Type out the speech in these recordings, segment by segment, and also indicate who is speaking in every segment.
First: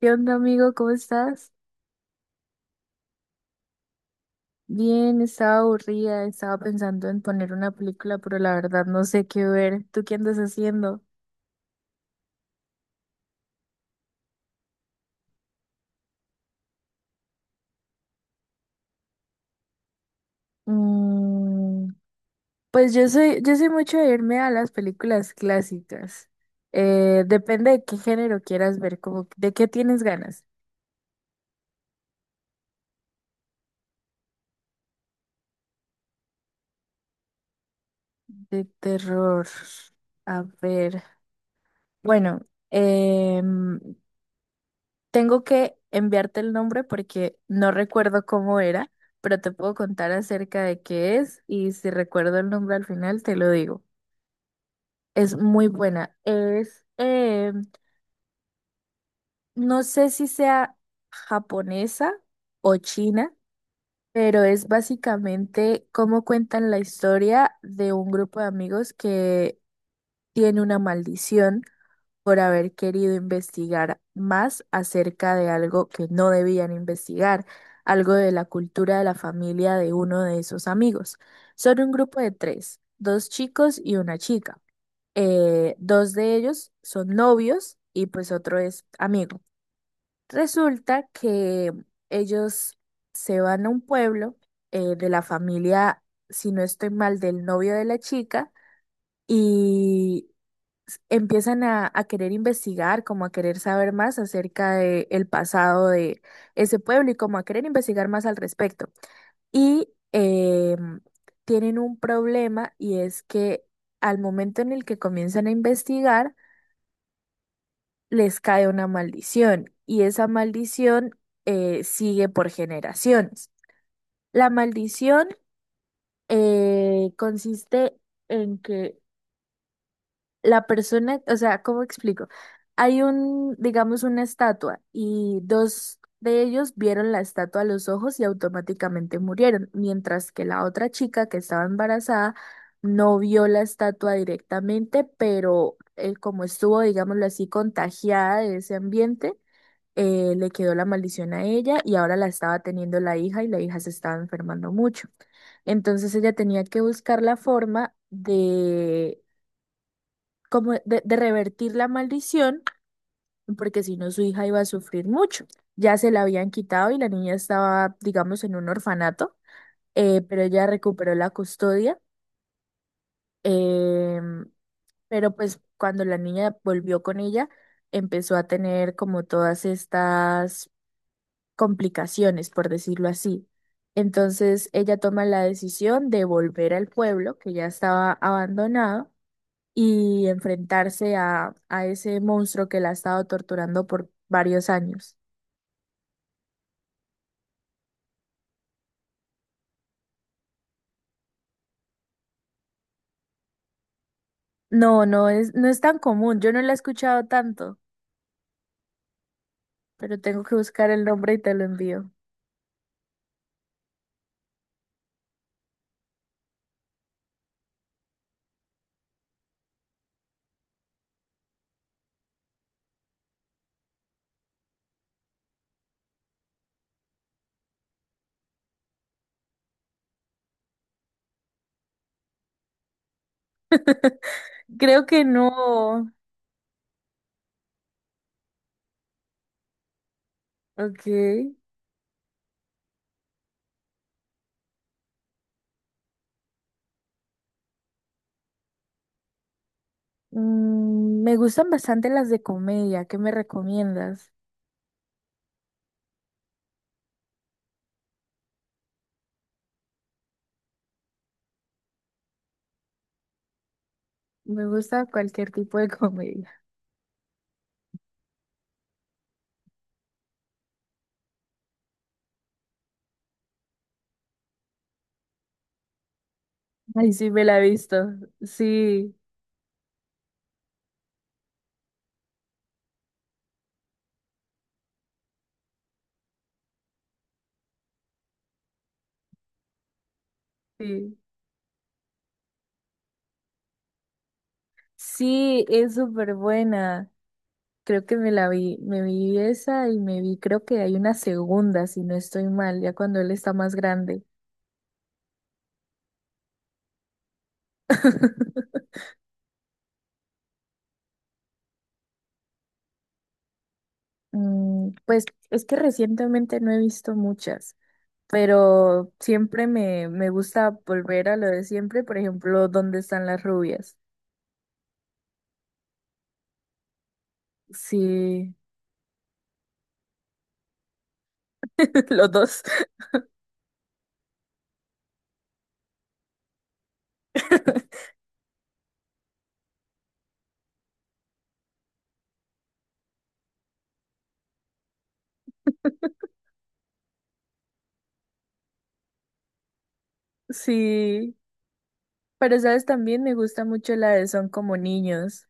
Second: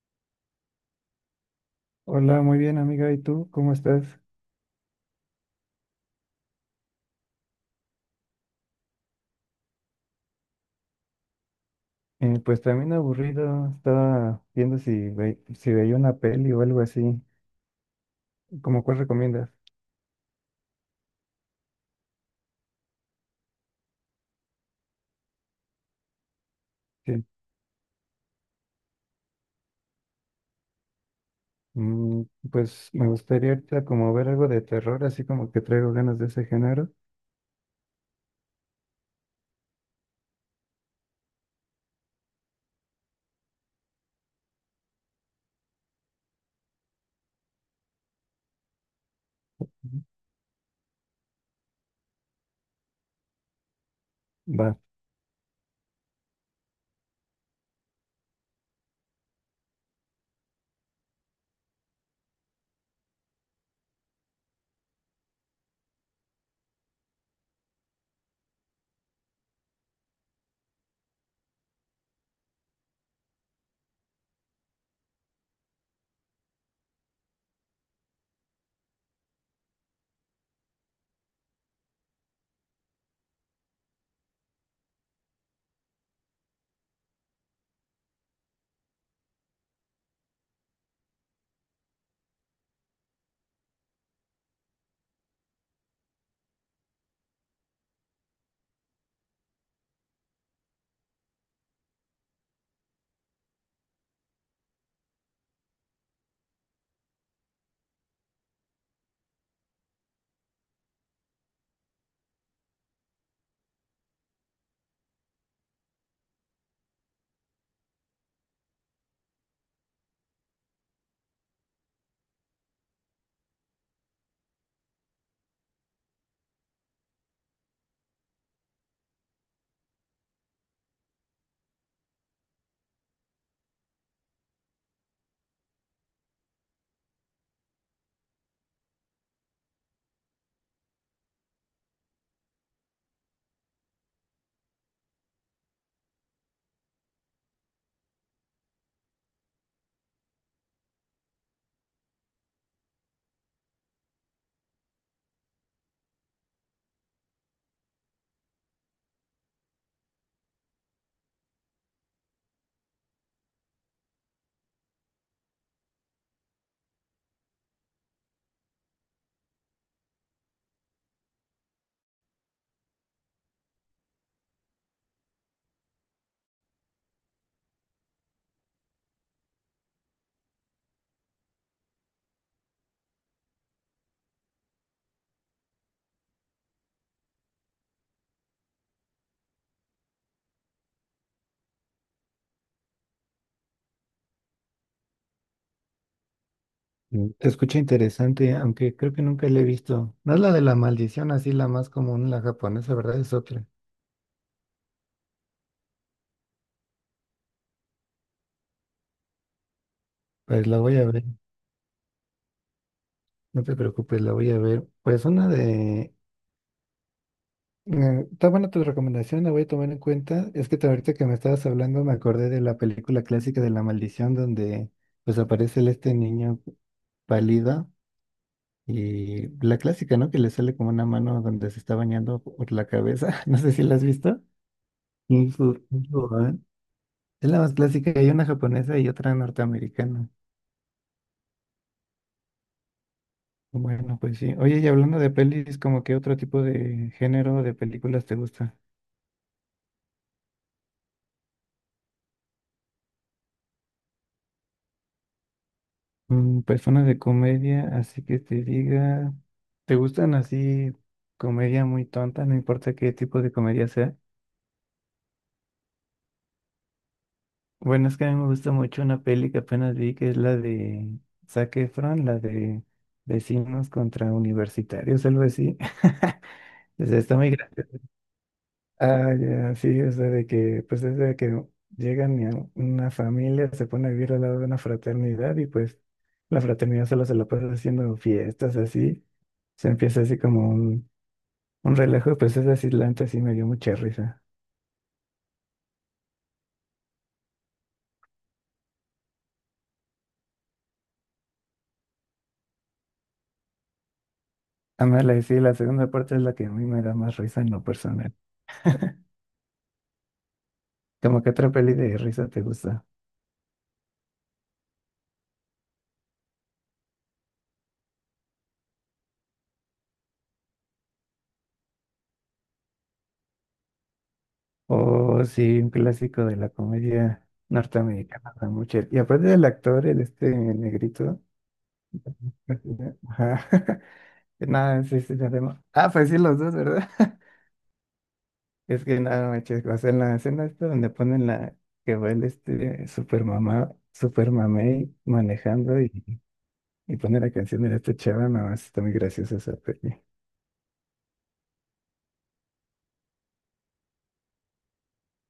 Speaker 1: ¿Qué onda, amigo? ¿Cómo estás?
Speaker 2: Hola, muy bien amiga, ¿y tú cómo estás?
Speaker 1: Bien, estaba aburrida, estaba pensando en poner una película, pero la verdad no sé qué ver. ¿Tú qué andas haciendo?
Speaker 2: Pues también aburrido, estaba viendo si veía una peli o algo así, ¿cómo cuál recomiendas?
Speaker 1: Mm, pues yo soy mucho de irme a las películas clásicas.
Speaker 2: Sí.
Speaker 1: Depende de qué género quieras ver, como de qué tienes ganas.
Speaker 2: Mm, pues me gustaría ahorita como ver algo de terror, así como que traigo ganas de ese género.
Speaker 1: De terror. A ver. Bueno, em, tengo que enviarte el nombre porque no recuerdo cómo era, pero te
Speaker 2: Ujú.
Speaker 1: puedo contar acerca de qué es y si recuerdo el nombre al final te lo digo.
Speaker 2: Va,
Speaker 1: Es muy buena. No sé si sea japonesa o china, pero es básicamente cómo cuentan la historia de un grupo de amigos que tiene una maldición por haber querido investigar más acerca de algo que no debían investigar, algo de la cultura de la familia de uno de esos amigos. Son un grupo de tres, dos chicos y una chica. Dos de ellos son novios y pues otro es amigo. Resulta que ellos se van a un pueblo de la familia, si no estoy mal, del novio de la chica y empiezan a querer investigar, como a querer saber más acerca de el pasado de ese pueblo y como a querer investigar más al respecto. Y eh, Tienen un problema y es que al momento en el que comienzan a investigar, les cae una maldición y esa maldición sigue por generaciones. La maldición consiste en que la persona, o sea, ¿cómo explico? Hay un, digamos, una estatua y dos de ellos vieron la estatua a los ojos y automáticamente murieron, mientras que la otra chica que estaba embarazada no vio la estatua directamente, pero como estuvo, digámoslo así, contagiada de ese ambiente, le quedó la maldición a ella y ahora la estaba teniendo la hija y la hija se estaba enfermando mucho. Entonces ella tenía que buscar la forma de como de revertir la maldición, porque si no su hija iba a sufrir mucho. Ya se la habían quitado y la niña estaba, digamos, en un orfanato, pero ella recuperó la custodia. em, pero pues cuando la niña volvió con ella, empezó a tener como todas estas complicaciones, por decirlo así. Entonces ella toma la decisión de volver al pueblo que ya estaba abandonado y enfrentarse a ese monstruo que la ha estado torturando por varios años.
Speaker 2: te escucha interesante, aunque creo que nunca la he visto. No es la de la maldición, así la más común, la japonesa, ¿verdad? Es otra.
Speaker 1: No, no es tan común, yo no la he escuchado tanto, pero tengo que
Speaker 2: Pues la
Speaker 1: buscar
Speaker 2: voy
Speaker 1: el
Speaker 2: a ver,
Speaker 1: nombre y te lo envío.
Speaker 2: no te preocupes, la voy a ver. Pues una de Está buena tu recomendación, la voy a tomar en cuenta. Es que ahorita que me estabas hablando me acordé de la película clásica de La Maldición donde pues aparece este niño pálido y la clásica, ¿no? Que le sale como una mano donde se está bañando por la cabeza. No sé si la has visto.
Speaker 1: Creo que
Speaker 2: Kung
Speaker 1: no.
Speaker 2: Fu Panda. Es la más clásica, hay una japonesa y otra norteamericana.
Speaker 1: Ok.
Speaker 2: Bueno, pues sí. Oye, y hablando de pelis, ¿como qué otro tipo de género de películas te gusta?
Speaker 1: Me gustan bastante las de comedia, ¿qué me recomiendas?
Speaker 2: Personas de comedia, así que te diga, ¿te gustan así comedia muy tonta? No importa qué tipo de comedia sea.
Speaker 1: Me gusta cualquier tipo de comedia.
Speaker 2: Bueno, es que a mí me gusta mucho una peli que apenas vi, que es la de Zac Efron, la de Vecinos contra Universitarios, algo así. O
Speaker 1: Ay,
Speaker 2: sea,
Speaker 1: sí,
Speaker 2: está
Speaker 1: me
Speaker 2: muy
Speaker 1: la
Speaker 2: gra-.
Speaker 1: he visto. Sí,
Speaker 2: Ah, ya, sí, o sea, de que, pues es de que llegan y a una familia, se pone a vivir al lado de una fraternidad y pues la fraternidad solo se la pasa haciendo fiestas así. Se empieza así como un.
Speaker 1: sí.
Speaker 2: Un relajo de princesas islantes sí me dio mucha risa.
Speaker 1: Sí, es súper buena. Creo que me la vi, me vi esa y me vi, creo que hay una segunda, si no estoy mal, ya cuando él está más grande.
Speaker 2: Además, la, sí, la segunda parte es la que a mí me da más risa en lo personal. ¿Como que otra peli de risa te gusta?
Speaker 1: Pues es que recientemente no he visto muchas, pero siempre me gusta volver a lo de siempre, por ejemplo, ¿Dónde están las rubias?
Speaker 2: O sí, un clásico de la comedia norteamericana,
Speaker 1: Sí,
Speaker 2: da mucha-. Y aparte del actor, el negrito.
Speaker 1: los dos.
Speaker 2: Ajá. Nada, sí, sí, ya vemos. Ah, pues sí, los dos, ¿verdad? Es que nada, manches, o sea, en la escena esta donde ponen la que va el super mamá, super mamey manejando y pone la canción de esta chava, no, está muy graciosa esa peli.
Speaker 1: Sí, pero sabes, también me gusta mucho la de Son como niños,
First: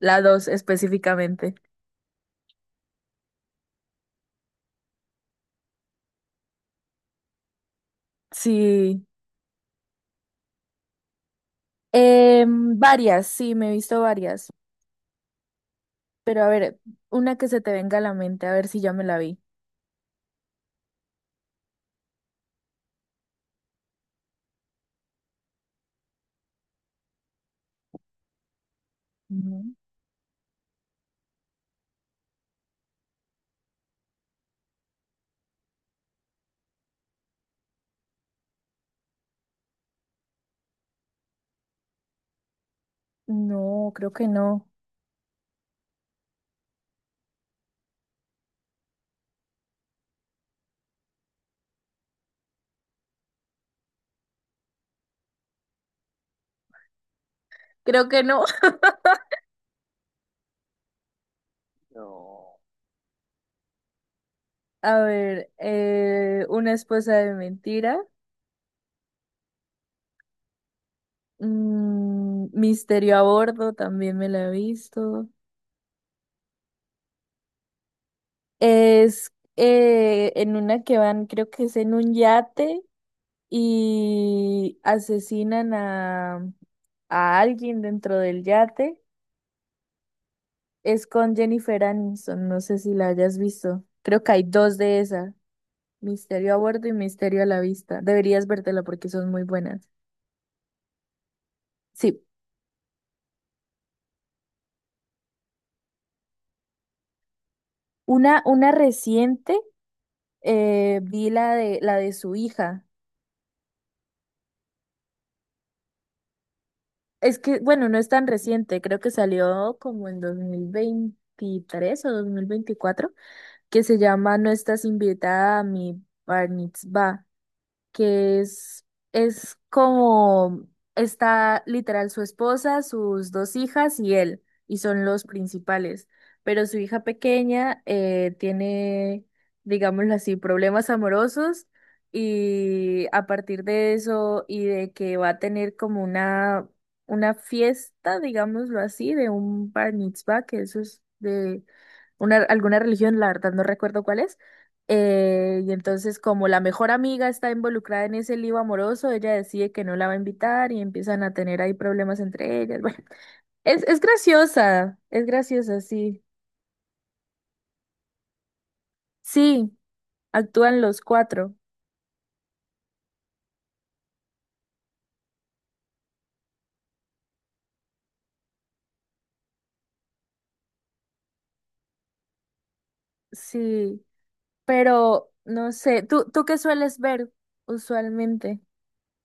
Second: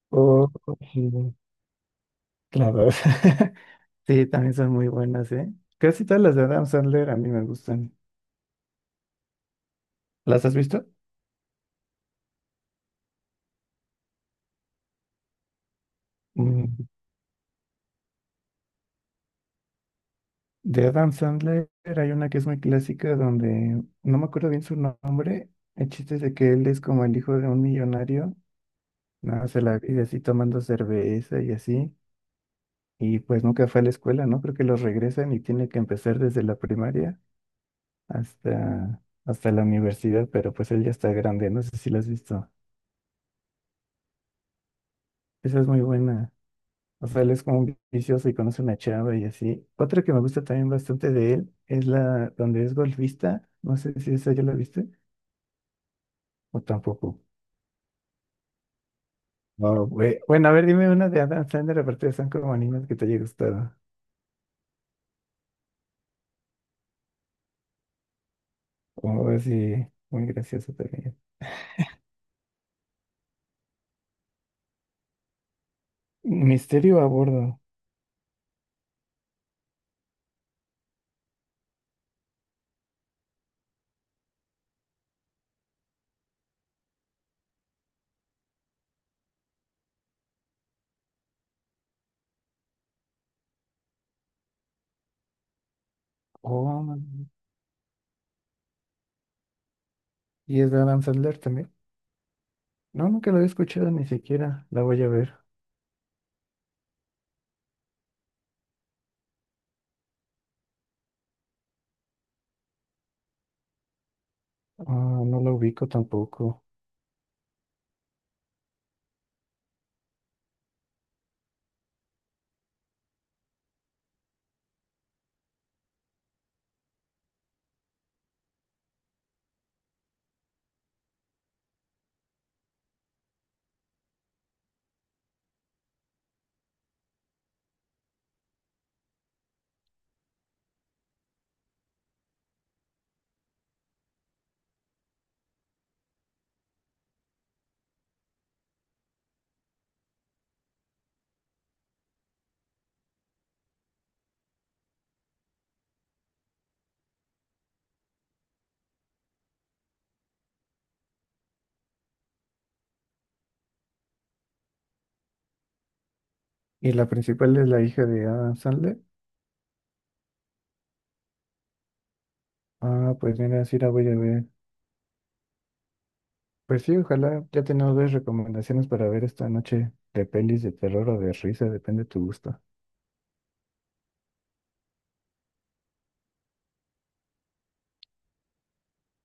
Speaker 1: la dos
Speaker 2: Oh, sí,
Speaker 1: específicamente.
Speaker 2: la. Sí, también son muy buenas, ¿eh? Casi todas las de Adam Sandler a mí me gustan.
Speaker 1: Sí,
Speaker 2: ¿Las has visto?
Speaker 1: Varias, sí, me he visto varias. Pero a ver,
Speaker 2: Mm,
Speaker 1: una que se te venga a la mente, a ver si ya me la vi.
Speaker 2: De Adam Sandler hay una que es muy clásica donde no me acuerdo bien su nombre. El chiste es de que él es como el hijo de un millonario, no, se
Speaker 1: Ujú.
Speaker 2: la vive así tomando cerveza y así. Y pues nunca fue a la escuela, ¿no? Creo que los regresan y tiene que empezar desde la primaria. Hasta la universidad, pero pues él ya está grande, no sé si lo has visto.
Speaker 1: No, creo que no.
Speaker 2: Esa es muy buena. O sea, él es como un vicioso y conoce una chava y así. Otra que me gusta también bastante de él es la donde es golfista. No sé si esa ya la viste o tampoco.
Speaker 1: Creo que no.
Speaker 2: No, güey. Bueno, a ver, dime una de Adam Sandler, aparte de San Animas que te haya gustado.
Speaker 1: A ver, una esposa de mentira.
Speaker 2: Como así, muy gracioso también.
Speaker 1: Misterio a bordo, también me la he visto.
Speaker 2: Misterio a bordo.
Speaker 1: Es en una que van, creo que es en un yate y asesinan a alguien dentro del yate. Es con Jennifer Aniston, no sé si la hayas visto. Creo que hay dos de esas. Misterio a
Speaker 2: Oh,
Speaker 1: bordo y
Speaker 2: man.
Speaker 1: misterio a la vista. Deberías vértela porque son muy buenas.
Speaker 2: Y es de Adam Sandler también.
Speaker 1: Sí,
Speaker 2: No, nunca lo había escuchado ni siquiera. La voy a ver.
Speaker 1: una reciente, vi la de su hija.
Speaker 2: Ah, no la ubico tampoco.
Speaker 1: Es que, bueno, no es tan reciente, creo que salió como en 2023 o 2024, que se llama No estás invitada a mi Bar Mitzvah. Que es como está literal su esposa, sus dos hijas y él, y son los principales. Pero su hija pequeña tiene, digámoslo así, problemas amorosos y a partir de eso y de que va a tener como una, fiesta, digámoslo así, de un bar mitzvah, que eso es de una, alguna religión, la verdad no recuerdo cuál es y entonces, como la mejor amiga está involucrada en ese lío amoroso, ella decide que no la va a invitar y empiezan a tener ahí problemas entre ellas. Bueno, es graciosa, es graciosa, sí.
Speaker 2: ¿Y la principal es la hija de Adam Sandler?
Speaker 1: Sí, actúan los cuatro,
Speaker 2: Ah, pues mira, sí la voy a ver. Pues sí, ojalá ya tenemos dos recomendaciones para ver esta noche de pelis de terror o de risa, depende de tu gusto.
Speaker 1: sí. Pero, no sé, ¿tú qué sueles ver usualmente?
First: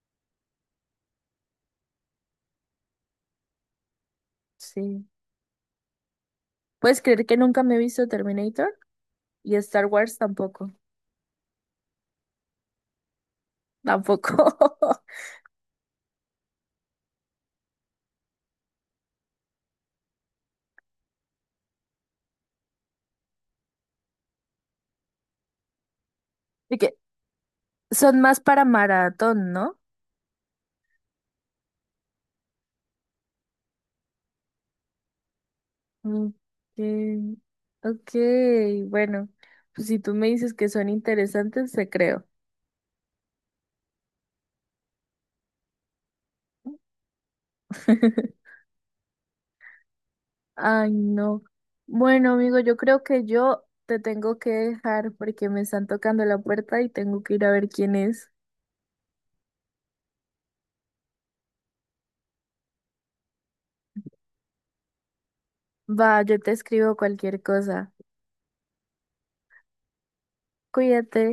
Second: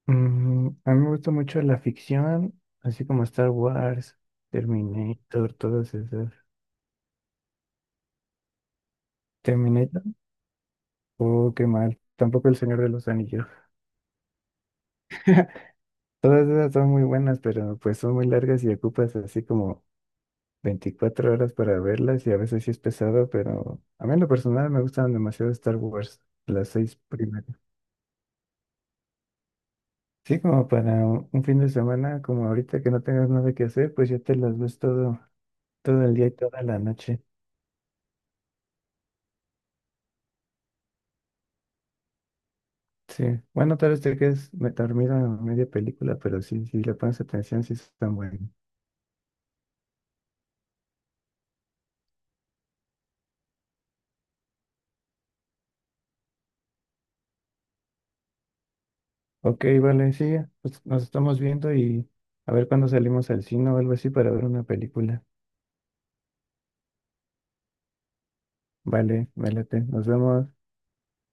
Speaker 2: Mm, a mí me gusta mucho la ficción, así como Star Wars,
Speaker 1: Sí.
Speaker 2: Terminator, todas esas.
Speaker 1: ¿Puedes creer que nunca me he visto Terminator? Y Star
Speaker 2: ¿Terminator?
Speaker 1: Wars tampoco,
Speaker 2: Oh, qué mal. Tampoco El Señor de los Anillos.
Speaker 1: tampoco.
Speaker 2: Todas esas son muy buenas, pero pues son muy largas y ocupas así como 24 horas para verlas y a veces sí es pesado, pero a mí en lo personal me gustan demasiado Star Wars, las
Speaker 1: ¿Y
Speaker 2: seis
Speaker 1: que
Speaker 2: primeras.
Speaker 1: son más para maratón, no?
Speaker 2: Sí, como para un fin de semana, como ahorita que no tengas nada que hacer, pues ya te las ves todo, todo el día y toda la noche.
Speaker 1: Okay. Okay, bueno, pues si tú me dices que son interesantes, te creo.
Speaker 2: Sí, bueno, tal vez te quedes dormido en media película, pero sí, si le pones atención, sí están buenas.
Speaker 1: Ay, no. Bueno, amigo, yo creo que yo te tengo que dejar porque me están tocando la puerta y tengo que ir a ver quién es.
Speaker 2: Ok, vale, sí, pues nos estamos viendo y a ver cuándo salimos al cine o algo así para ver una película.
Speaker 1: Va, yo te escribo cualquier cosa.
Speaker 2: Vale, me late, nos vemos.
Speaker 1: Cuídate.